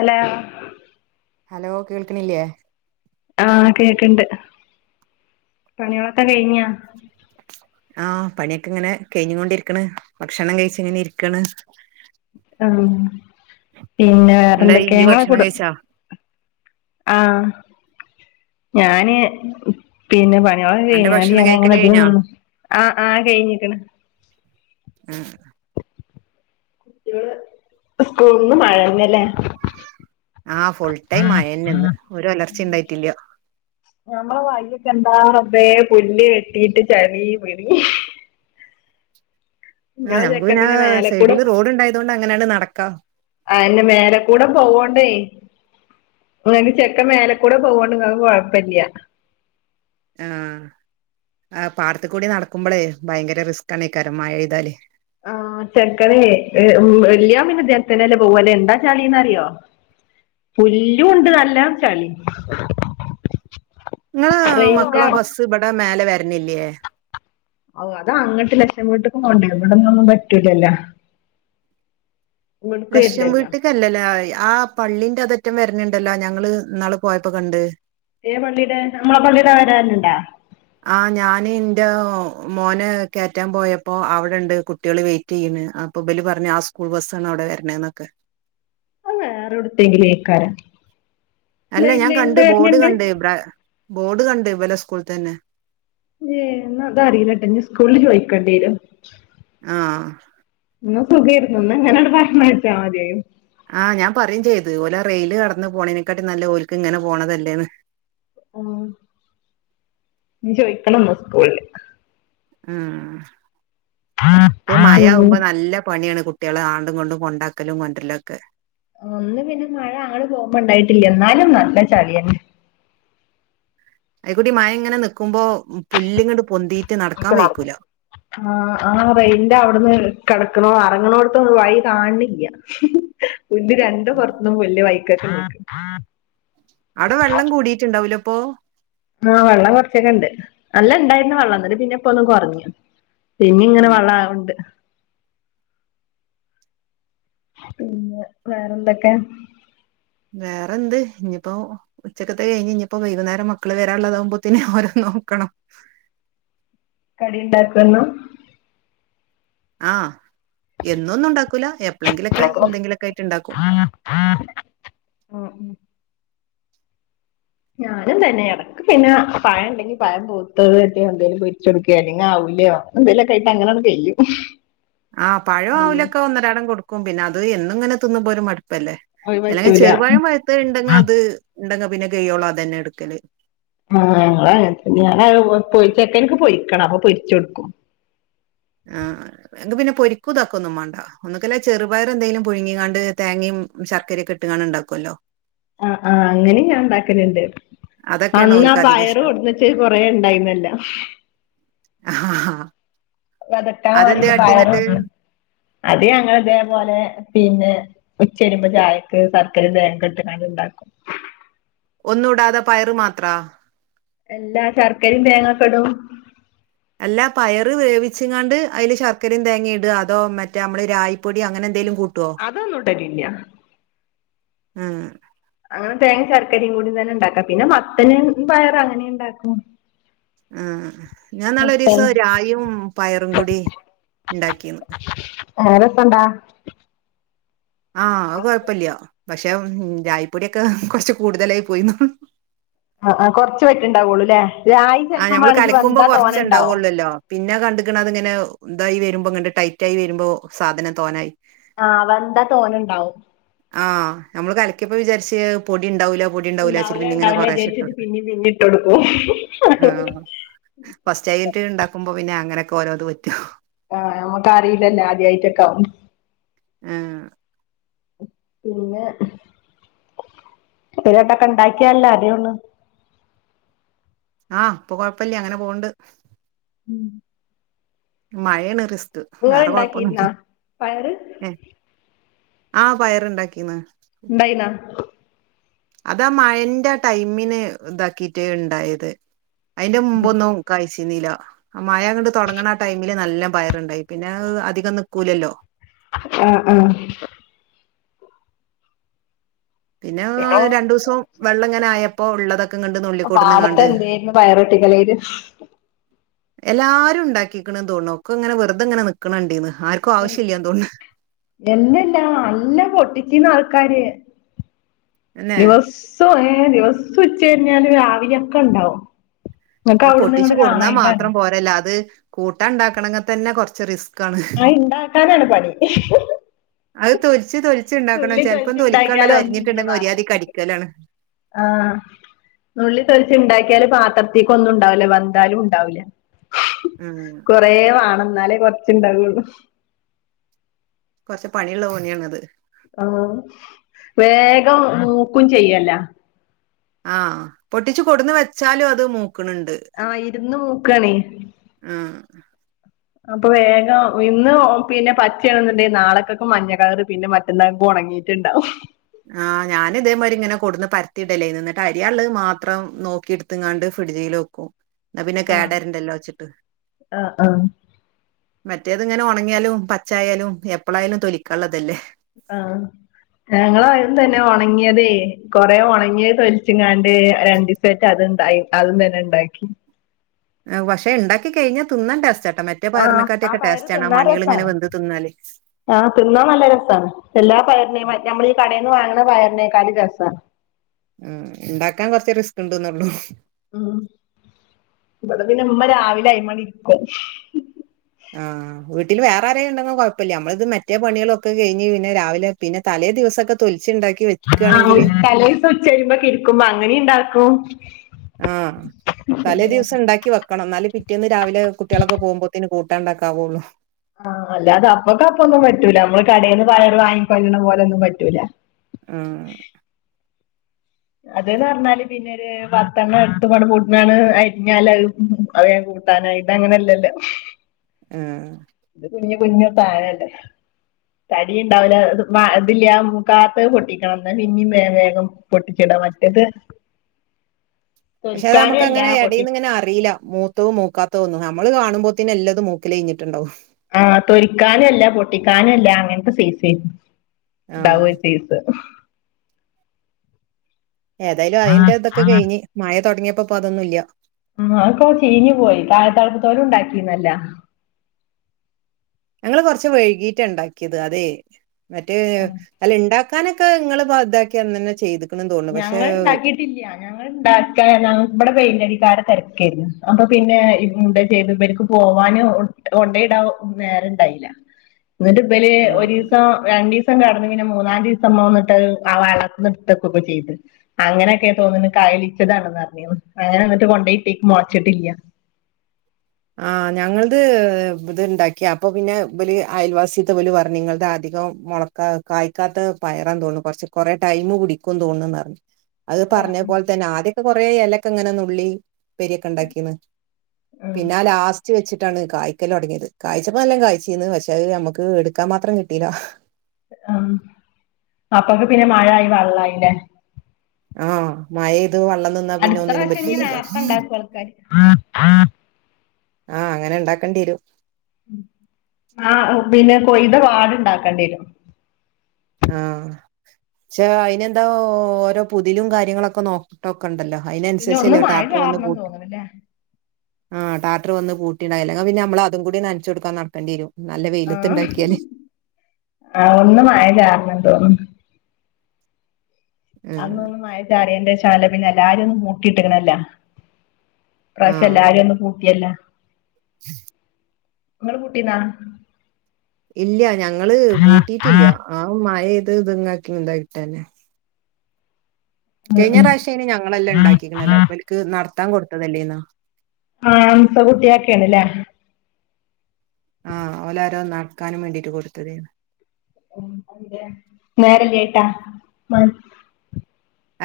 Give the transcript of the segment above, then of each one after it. Hello hello കേൾക്ക്‌ണില്ലേ? ആ കേക്ക്‌ണ്ട് പണികളൊക്കെ കയിഞ്ഞോ? ആഹ് പണിയൊക്കെ ഇങ്ങനെ കഴിഞ്ഞുകൊണ്ടിരിക്ക്ണ്. ഭക്ഷണം കഴിച്ച് ഇങ്ങനെ ഇരിക്കാണ്. ആമം പിന്നെ എന്തായി വേറെന്തൊക്കെ ഇയ്യ് ങ്ങെളെ ഭക്ഷണം കുടും കഴിച്ചാ ആഹ് ഞാന് മം. പിന്നെ പണിയാളൊക്കെ അന്റെ കഴിഞ്ഞാണ്ട് ഭക്ഷണം ഞാൻ കഴിക്കല് ഇങ്ങനെ കഴിഞ്ഞാ ഇതിന്‌നിന്നെ. ആ ആ കഴിഞ്ഞ്ക്ക്‌ണ് മം കുട്ടേള് സ്കൂൾന്ന് മഴന്നല്ലേ? ആ ഫുൾടൈം മയന്നെന്ന്. ഒരു ഒലർച്ചിം ഇണ്ടായിട്ടില്ല. ഞമ്മളെ വയ്യൊക്കെ എന്താ റബേ പുല്ല് കെട്ടീട്ട് ചളീ പിളീ ആ ഇങ്ങളെ ഞങ്ങക്ക് ചെക്കൻ പിന്ന ആ പിന്നെ മേലെക്കൂടെ സൈഡില് റോഡ് ഇണ്ടായതോണ്ട് അങ്ങനെണ്ട് നടക്കാ. അയെന്നെ മേലേകൂടെ പോവോണ്ടേയ് ഇങ്ങക്ക് ചെക്കൻ മേലക്കൂടെ പോവോണ്ട് ങ്ങക്ക് കുഴപ്പല്ല. ആഹ് ആഹ് പാടത്ത്ക്കൂടി നടക്കുമ്പളേ ഭയ്ങ്കര റിസ്ക്കാണേക്കാരം മഴെയ്താല് ആഹ് ചെക്കനിലേ ഏ ഉം വെല്ല്യോന് പിന്നെ ഇതേത്തന്നെല്ലേ പോവല് എന്താ ചളി ന്നറിയോ പുല്ലൂ ണ്ട് നല്ലം ചളീം ഇങ്ങളെ ട്രെയിനിന്റെ മക്കളെ ബസ് ഇവിടെ മേലെ വെര്ലില്ലേ ഔ അത് അങ്ങട്ട് ലക്ഷം വീട്ട്ക്ക്‌ പോണ്ടേ ഇ വിട്ന്നൊന്നും പറ്റൂലല്ലോ ഇവിട്ക്ക് ലക്ഷം വരില്ലല്ലോ വീട്ടിക്കല്ലല്ലാ ആയ് ആഹ് പള്ളിന്റതറ്റം വര്നിണ്ടല്ലോ ഞങ്ങള് ഇന്നാള് പോയ്പ്പക്കണ്ട് ഏ പളളീടെ നമ്മളെ പള്ളീടെ വരാലിണ്ടാ ആ ഞാന് ന്റെ മോനെ കേറ്റാൻ പോയപ്പോ അവിടെണ്ട് കുട്ട്യാൾ വെയി റ്റീണ് അപ്പൊ ബല് പർഞ്ഞ് ആ സ്കൂൾ ബസ്സാണ് അവ്ടെ വര്നേ ന്നൊക്കെ വേറെവ്ട്ത്തേങ്കിലു ഏക്കാരം അല്ല ഞാൻ കണ്ട് ബോഡ് കണ്ട് ബ്രാ ബോഡ് കണ്ട് ഇവലെ സ്കൂൾതന്നെ ഏ ന്നാ അതറീലട്ടോ ഇഞ്ഞ് സ്കൂൾല് ചോയ്ക്കണ്ട്യേരും ആഹ് ഇന്നാ സുഖേര്ന്നു. ന്നാ ഇങ്ങനണ്ട് പറഞ്ഞയച്ചാ മതിയെനു ആ ഞാൻ പറിം ചെയ്ത് ഓലാ റെയില് കടന്ന് പോണേനെക്കാട്ടി നല്ലെ ഓല്ക്ക് ഇങ്ങനെ പോണതല്ലേന്ന് ഉം ഇഞ്ഞ് ചോയിക്കണംന്ന് സ്കൂളില് ഉം റ്റെ ഉം മയാവുമ്പോ നല്ല പണിയാണ് കുട്ട് കുട്യാളെ ആണ്ടുംങ്ങട്ടും കൊണ്ടാ ക്കലും കൊണ്ടര്ലൊക്കെ ഇന്ന് പിന്നെ മഴ അങ്ങട്ട് പോമ്പണ്ടായിട്ടില്ല ന്നാലും നല്ല ചളിയെന്നെ അയി ക്കൂടി മയങ്ങനെ നിക്കുമ്പോ പുല്ല്ങ്ങട്ട് പൊന്തീട്ട് നടക്കാൻ വെയ്ക്കൂല ആഹ് ആഹ് റെയിൽന്റവ്ട്ന്ന് കെടക്കണോ അറങ്ങണോട്ത്തൊന്നു വയി കാണ് ണില്ല പുല് രണ്ട് പൊർത്തും [unintelligible] അടെ വള്ളം കൂടീറ്റിണ്ടാവുലേ പോ ആ വള്ളം കൊർച്ചൊക്കെണ്ട് നല്ല ഇണ്ടായിരുന്നു വള്ളം എന്നട്ട് പിന്നെ ഇപ്പ ഒന്ന് കൊറഞ്ഞു പിന്നീങ്ങനെ ഉം വള്ളാവിണ്ട് പിന്നെ വേറെന്തെക്കെ വേറെന്ത് ഇഞ്ഞ്പ്പോ ഉച്ചക്കത്തെ കയ്ഞ്ഞിപ്പോ വൈകുന്നേരം മക്കള് വരാള്ളതമ്പോത്തിന് ഓരെ നോക്കണം കടി ഉണ്ടാക്കോ എന്നും? ആ എന്നൊന്നുണ്ടാക്കൂല എപ്പഴെങ്കിലൊക്കെ എന്തെങ്കിലൊക്കെ ആയിട്ട് ഇണ്ടാക്കും ഞാനും തന്നെയാ [unintelligible] നക്ക് പിന്നെ പഴം ഉണ്ടെങ്കിൽ പഴം പയുത്തത് എന്തേങ്കലും പൊരിച്ച കൊടുക്കുക അല്ലെങ്കി അവിലോ എന്തെലൊക്കയിട്ട് അങ്ങനെ കയ്യും ആ പഴം അവിലൊക്കെ ഒന്നരാടം കൊടുക്കും പിന്നെ അത് എന്നും ഇങ്ങനെ തിന്നും മ്പോ ഒരു മടുപ്പല്ലേ അത് ചില പറ്റൂല ചെറുപഴം പയത്ത ഇണ്ടെങ്ക ആഹ് അത് ഉണ്ടെങ്ക പിന്നെ കൈയോളം അത് തന്നെ എടുക്കല് ആ ഞങ്ങളും അങ്ങനെന്നെ. ഞാൻ പൊരിച്ചേക്ക എനിക്ക് പൊരിക്കണം അപ്പൊ പൊരിച്ച കൊടുക്കും ആഹ് ക്ക് പിന്നെ പൊരിക്കും താക്കും ഒന്നും മാണ്ട ഒന്നക്കല്ല ചെറുപയർ എന്തേലും പുഴുങ്ങികാണ്ട് തേങ്ങയും ശർക്കര ഒക്കെ ഇട്ട്കാണ്ട് ഉണ്ടാക്കുല്ലോ ആ ആഹ് അങ്ങനെ ഞാൻ ഉണ്ടാക്കലുണ്ട് അതൊക്കെയാണ് അന്നാ ഓൽക്ക് അധികം പയറ് ഇഷ്ടം കൊടുന്നച്ച കൊറേ ഉണ്ടായിന്നല്ല ആഹ ആഹ് വതക്കാൻ വേണ്ടി് പയറും അത് ഞങ്ങൾ ഇതേപോലെ പിന്നെ ഉച്ച വരുമ്പോ ചായക്ക് സർക്കര തേങ്ങിക്കെ ഇട്ട്ക്കണ്ട് ഉണ്ടാക്കും ഒന്നും ടാതെ പയറ് മാത്രാ എല്ലാ ശർക്കരയും തേങ്ങക്കെടും അല്ലാ പയറ് വേവിച്ചങ്ങാണ്ട് അതില് ശർക്കരയും തേങ്ങുയും ഇടോ അതോ മറ്റേ നമ്മള് രായപ്പൊടി അങ്ങനെ എന്തെങ്കലും കൂട്ട അതൊന്നുംട്ടരില്ല. ഉം അങ്ങനെ തേങ്ങ ശർക്കരയും കൂടി തന്നെ ഉണ്ടാക്കാം പിന്നെ മത്തന് പയർ അങ്ങനെ ഉണ്ടാക്കും ഉം ഞാൻ മത്തൻ ഇന്നാള്ഒരീസം രായും പയറും കൂടി ഉണ്ടാക്കിന്ന് വേറെപ്പന്താ ആഹ അത് കൊഴപ്പില്ല പക്ഷെ ചായപ്പൊടൊക്കെ കുറച്ച് കൂടുതലായി പോയിന്നള്ളൂ ആ കുറച്ച് വറ്റ്ണ്ടാവുള്ളൂ ല്ലേ. രായി ആഹ് ചെലപ്പോ ഞമ്മള് കലക്കുമ്പോ മാണെങ്കിവന്താ കൊറച്ച് തോന്ന ഉണ്ടാവും ഇണ്ടാവൊള്ളല്ലോ പിന്നെ കണ്ടിക്കണ അത് ഇങ്ങനെ ഇന്തായി വരുമ്പോ ഇങ്ങ ടൈറ്റ ആയി വരുമ്പോ സാധനം തോന്നായി ആഹ് വെന്താ തോന്ന ഉണ്ടാവും. ആഹ് നമ്മള് കലിക്ക പ്പോ വിചാരിച്ച പൊടി ഉണ്ടാവൂല പൊടി ഉണ്ടാവൂല ഇച്ചിരി ഇണ്ടാവൂല പിന്നങ്ങനെ ഇണ്ടാവൂല കൊറേശേ വിചാരിച്ചിട്ട് ഇട്ട് പിന്നിം പിന്നിം ഇട്ട് കൊടുക്കും ആഹ് ഫസ്റ്റ് ആയിട്ട് ഉണ്ടാക്കുമ്പോ പിന്നെ അങ്ങനെയൊക്കെ ഓരോത് പറ്റും ആഹ് നമുക്കറിയില്ലല്ലേ ആദ്യമായിട്ടൊക്കെ ആകും ആഹ് പിന്നെ ഇതൊക്കെ ഉണ്ടാക്കിയല്ലോ അറിയുള്ളൂ ആഹ് ഇപ്പൊ കൊഴപ്പില്ല അങ്ങനെ പോവണ്ട്. ഉം മഴാണ് റിസ്ക്ക് ഇങ്ങള് വേറെ ഇണ്ടാക്കിയിരുന്നാ കൊഴപ്പൊന്നുല്ല പയറ് ആഹ് പയറുണ്ടാക്കിന്ന് ബൈ ന്നാ അതാ മഴന്റെ ആ ടൈമിന് ഇതാക്കിട്ട് ഉണ്ടായത് അയിന്റെ മുമ്പൊന്നും കഴ്ചന്നീല മയ അങ്ങടെ തുടങ്ങണ ആ ടൈമില് നല്ല പയറുണ്ടായി പിന്നെ അധികം നിക്കൂലല്ലോ. ആഹ് ആഹ പിന്നെ രണ്ടു ദിവസവും വെള്ളം ഇങ്ങനെ ആയപ്പോ ഉള്ളതൊക്കെ പാടത്തെ എന്തായിന്നു പയറൊട്ടിക്കളിയില് എല്ലാരും ഉണ്ടാക്കിക്കണന്ന് തോണു ഒക്കെ വെറുതെ ഇങ്ങനെ നിക്കണക്കണ്ടന്ന് ആർക്കും ആവശ്യമില്ലാ അതോണ്ട്. എന്നല്ലാ നല്ല പൊട്ടിക്കുന്ന ആൾക്കാര് തന്നെ ദിവസ് സോ ദിവസം ഉച്ച കഴഞ്ഞാല് രാവില ഒക്കെ ഉണ്ടാവും നിങ്ങക്ക് അവിടുന്ന് പൊട്ടിച്ചു ഇങ്ങട് കൊടന്നാ കാണായിട്ടാണ് മാത്രം പോരല്ല അത് കൂട്ടാ ഉണ്ടാക്കണെങ്കിൽ തന്നെ കുറച്ച് റിസ്ക് ആ ഉണ്ടാക്കാനാണ് പണി അത് തൊലിച്ച് തൊലച്ച്ണ്ടാക്കണണം. നുള്ളി ചിലപ്പം തൊലിച്ച് ഇണ്ടാക്കിയാല് തൊലിക്കാനുള്ളത് ഒന്നും ഇല്ല അരിഞ്ഞിട്ടുണ്ടെങ്കിൽ ഒര്യാദ പാത്രത്ത്ക്ക് കടിക്കലാണ് ആഹ് നുള്ളി തൊലിച്ച് ഉണ്ടാക്കിയാല് പാത്രത്തേക്ക ഒന്നും ഉണ്ടാവില്ല. വന്താലും ഉണ്ടാവില്ല ഉം കൊറേ മാണം. എന്നാലേ കൊറച്ചുണ്ടാവുള്ളൂ കുറച്ച് പണിയുള്ള പണിയാണ് അത് ആ വേഗം മൂക്കും ചെയ്യല്ല ആഹ് പൊട്ടിച്ച് കൊടന്ന് വെച്ചാലും അത് മൂക്ക്ണണ്ട് ആ ഇര്ന്ന് മൂക്കാണേ ആ അപ്പൊ വേഗം ഇന്ന് പിന്നെ പച്ചയാണെന്ന്ണ്ടെന്കി നാളകേക്ക് മഞ്ഞ കളറ് പിന്നെ മ എന്നാപ്പൊ ഉണങ്ങീട്ട്ണ്ടാവും ആ ഞാനിതേമായിരി ഇങ്ങനെ കൊട്ന്ന് പരത്തിടലാനി ന്ന്ട്ട് അരിയാന്ള്ള മാത്രം നോക്കി എടുത്ത്ങ്ങാണ്ട് ഫ്രിഡ്ജിൽ വെക്കും ഒ ന്നാ പിന്നെ ആഹ് കേടരണ്ടല്ലോച്ചിട്ട് ആഹ് ആഹ് മറ്റേത്ങ്ങനെ ഒണങ്ങിയാലും പച്ചായാലും എപ്പളായാലും തൊലിക്കാന്ള്ളതല്ലേ ആ ഞങ്ങള് അരും തന്നെ ഒണങ്ങിയതേ കൊറേ ഒണങ്ങിയത് തൊലിച്ച്ങ്ങാ ഏഹ് രണ്ടീസായിട്ട് അത്ണ്ടായി അതും തന്നെണ്ടാക്കി ആഹ് പക്ഷെണ്ടാക്കി കഴിഞ്ഞാ തിന്നാൻ ടേസ്റ്റാട്ടോ മറ്റ്- മറ്റേ ആഹ് ആ പയറിനെക്കാട്ടിയൊക്കെ പയറ് ടേസ്റ്റാണ് ആ മണികളിങ്ങനെ വെന്ത് തിന്നാല് ആ തിന്നാൻ നല്ല രസാണ് എല്ലാ പയറിനേം മറ്റ് നമ്മളീ കടയിന്ന് വാങ്ങണ പയറിനേക്കാളും രസാ മ്മ് ണ്ടാക്കാൻ കൊറച്ച് റിസ്ക്ണ്ട് ന്നേള്ളൂ ഉം ഇവിടെ പിന്നമ്മ രാവിലെ അയ് മണിരിക്കും ആഹ് വീട്ടില് വേറാരെണ്ടെന്കീകൊഴപ്പമില്ല നമ്മള്ത് മറ്റേ പണികളൊക്കെ കഴിഞ് പിന്നെ രാവിലെ പിന്നെ തലേ ദിവസൊക്കെ തൊലിച്ച്ണ്ടാക്കി ആഹ് തലേസം ഉച്ചരിയിമ്പക്കിരിക്കുമ്പോ അങ്ങനെണ്ടാക്കും ആ തലേ ദിവസണ്ടാക്കി വെക്ക ക്കണം ന്നാല പിറ്റേന്ന് രാവിലെ കുട്ടിയളൊക്കെ പോകുമ്പോത്തിന് കൂട്ടാണ്ടാക്കാവുള്ളൂ ആ അല്ലാതെ അപ്പക്കപ്പൊന്നും പറ്റൂല നമ്മള് കടേന്ന് പയറ് വാങ്ങിക്കല്ല്ണ പോലൊന്നും പറ്റൂല ആ അത് ന്ന് പറഞ്ഞാല് പിന്നൊര് പത്തെണ്ണട്ത്ത് പൊട്ണാണ് അരിഞ്ഞാല് അത് വേഗം കൂട്ടാനായി ഇത് അങ്ങനല്ലല്ലോ [unintelligible] ആ ഇത് കുഞ്ഞു കുഞ്ഞു പാന്ണ്ട് തടി ഉണ്ടാവൂല ത് ല്ല്യ ആ മൂക്കാത്ത് പൊട്ടിക്കണം ന്നാ പിന്നേം വേഗം വേഗം പൊട്ടി ക്കിണ്ടോമറ്റത് പക്ഷെ അല്ല അതമ്മക്കങ്ങനെ പൊട്ടി എടയീന്ന- ങ്ങനെ അറിയില മൂത്തഉം മൂക്കാത്തഒന്നും നമ്മള് കാണുമ്പോത്തന്നെ എല്ലതും മൂക്കലൈഞ്ഞിട്ടുണ്ടാവും ആ തൊരിക്കാനുഅല്ല പൊട്ടിക്കാനു അല്ല അങ്ങനത്തെ സെയ്സ് ആഹ് ഡാവുഅ ചീസ് ഏതായാലും അയ്ന്റെതൊക്കെ കയിഞ്ഞ് മയതൊടങ്ങിയപ്പൊപ്പതൊന്നുല്ല്യ ആ അഒക്കെ ചീഞ്ഞ് പോയി തായത്തള്പ്പ്തോലും ണ്ടാക്കീന്നല്ലാ ഞങ്ങള് കൊറച്ച് വയ്കീറ്റാ ണ്ടാക്കിയത് അതേ മറ്റ് അല്ല ണ്ടാക്കാനൊക്കെ ങ്ങള് താക്കിയന്നന്നെ ചെയ്ത് ഞങ്ങള്ണ്ടാക്കീട്ടില്ല ഞങ്ങ ണ്ടാക്കാന ബ്ട പെയിന്റടിക്കാരെ തെരക്കാരുന്നു അപ്പൊ പിന്നെ ന്താ ചെയ്ത് ഇവര്ക്ക് പോവാന് കൊണ്ടയിടാവൊ നേരണ്ടായില ന്ന്ട്ട് വെല് ആഹ് ഒരീസം രണ്ടീസം കെടന്ന്ങ്ങനെ മൂന്നാം ദീസം മ്മ വന്ന്ട്ട് ആ വള്ളത്ത്ന്നട്ത്ത് ഒക്ക ചെയ്ത് അങ്ങനെയൊക്കെ തോന്ന്ണ് കയലിച്ചതാണ്ന്ന് പറഞ്ഞീന് അങ്ങനെന്ന്ട്ട് കൊണ്ടോയിട്ടിക് മൊയച്ചിട്ടില്ല ആ ഞങ്ങള്ത് ത്ണ്ടാക്കി അപ്പൊ പിന്നെ വല് അയൽവാസിൽത്തോ ല് പറഞ്ഞ് നിങ്ങൾതധികം മൊള കാ കായ്ക്കാത്ത പയറാന്ന്തോന്ന് കൊറച്ച് കൊറേ ടൈം പിടിക്കൂന്ന് തോന്ന് പറഞ്ഞ് അത് പറഞ്ഞപോലെതന്നെ ആദ്യൊക്കെ കൊറേ എലക്കെ ങ്ങനെ നുള്ളി പ്പേരിയൊക്കെണ്ടാക്കീന് ഉം പിന്നാ ലാസ്റ്റ് വെച്ചിട്ടാണ് കായ്ക്കല് തൊടങ്ങിയത് കായ്ച്ചപ്പം നല്ലണംകയ്ചീന് പക്ഷെ അത് നമ്മക്ക് എടുക്കാമാത്രം കി ട്ടീലാഹ് അം അപ്പക്ക് പിന്നെ മഴായി വെള്ളായിലെ ആ മഴയത് വെള്ളം നിന്ന്. അടുത്ത പ്രാവശ്യം ന്ന് നേർത്തെ ണ്ടാക്കും ആൾക്കാര്. ആഹ് അങ്ങനെ ഉണ്ടാക്കേണ്ടി വരും. ആഹ് പിന്നെ കൊയ്ത പാടുണ്ടാക്കേണ്ടി വരും. ആ ക്ഷ അയിനന്താ ഓരോ പുതിലും കാര്യങ്ങളൊക്കെ നോ ഒക്കെ ഉണ്ടല്ലോ പിന്നെ ഒന്ന് അതിനനുസരിച്ചല്ലോ മഴ ടാട്ടർ വന്ന് ചാറണം പൂ തോന്നണില്ലേ ആഹ് ടാട്ടർ വന്ന് കൂട്ടിണ്ടായില്ല അത്പിന്നെ നമ്മള അതും കൂടി നനച്ചു കൊടുക്കാ നട്ടംതിരിയും നല്ല ആഹ് വെയിലത്ത്ണ്ടാക്കിയാലേ ആ ഒന്നുംമയ ചാറുന്നുണ്ട് തോന്നുന്നു. ആഹ് അന്നൊന്നും മയചാറിയന്റെ ശേഷം പിന്നെ എല്ലാരെന്നു മൂട്ടിട്ടിണല്ല. ആഹ് പ്രാവശ്യഎല്ലാരന്നും പൂട്ടയല്ലൊ. [inaudible] നിങ്ങളെ കുട്ടീണ്ടാ ഇല്ല ഞങ്ങള് പൂട്ടിട്ടില്ല ആ മഴ ഇത് ഇതങ്ങാക്കി ഇന്തായിട്ടന്നെ. ഉം കഴിഞ്ഞ ഉം പ്രാവശ്യം അയ്ന് ഞങ്ങളെല്ലാം ഉണ്ടാക്കിക്കണല്ലോ ഇവൽക്ക നടത്താൻ കെടുത്തതല്ലയ്നോ. ആ അംസ കുട്ടിയാക്കണ്ലേ ആ, ഓലാരോ നടക്കാനും വേണ്ടീട്ട് കൊടുത്തതയ്നി. [unintelligible] നേരല്ലേയ്ട്ട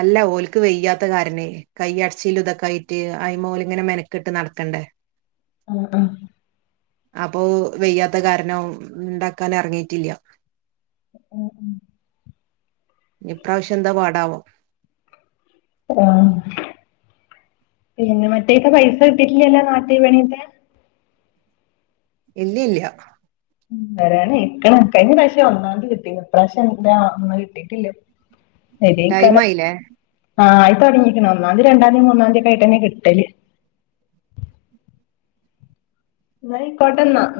അല്ല ഓലക്ക് വെയ്യാത്ത കാരണേ കൈയടച്ചില് ഇതൊക്കെ ആയിട്ട് അയിമേല് ഇങ്ങനെ മെനക്കട്ട് നടക്കണ്ട് ആ ആ അപ്പൊ വെയ്യാത്ത കാരണം ഇണ്ടാക്കാൻ എറങ്ങിട്ടില്ല ഉം ഉം ഇപ്രാവശ്യം എന്താ പാടാവോ ആഹ് പിന്നെ മറ്റേത് പൈസ കിട്ടിട്ടില്ലല്ലോ നാട്ടിപണീട്ത്തെ. ഇല്ല്യ ഇല്ല്യ വരാൻ ആയിക്ക്ണ് കഴ്ഞ്ഞ പ്രാവിശ്യം ഒന്നാം തീതി കിട്ടീ ഇപ്രാവിശ്യം എന്താ ഒന്നും കിട്ടീട്ടില്ല. ടൈം തെരയ്ക്കാരം ആയില്ലേ ആയി തുടങ്ങിക്ക്ണ് ഒന്നാംതി രണ്ടാംതി മൂന്നാംതി ഒക്ക ആയിട്ടന്നെ കിട്ടല്. നയ്ക്കോട്ടന്ന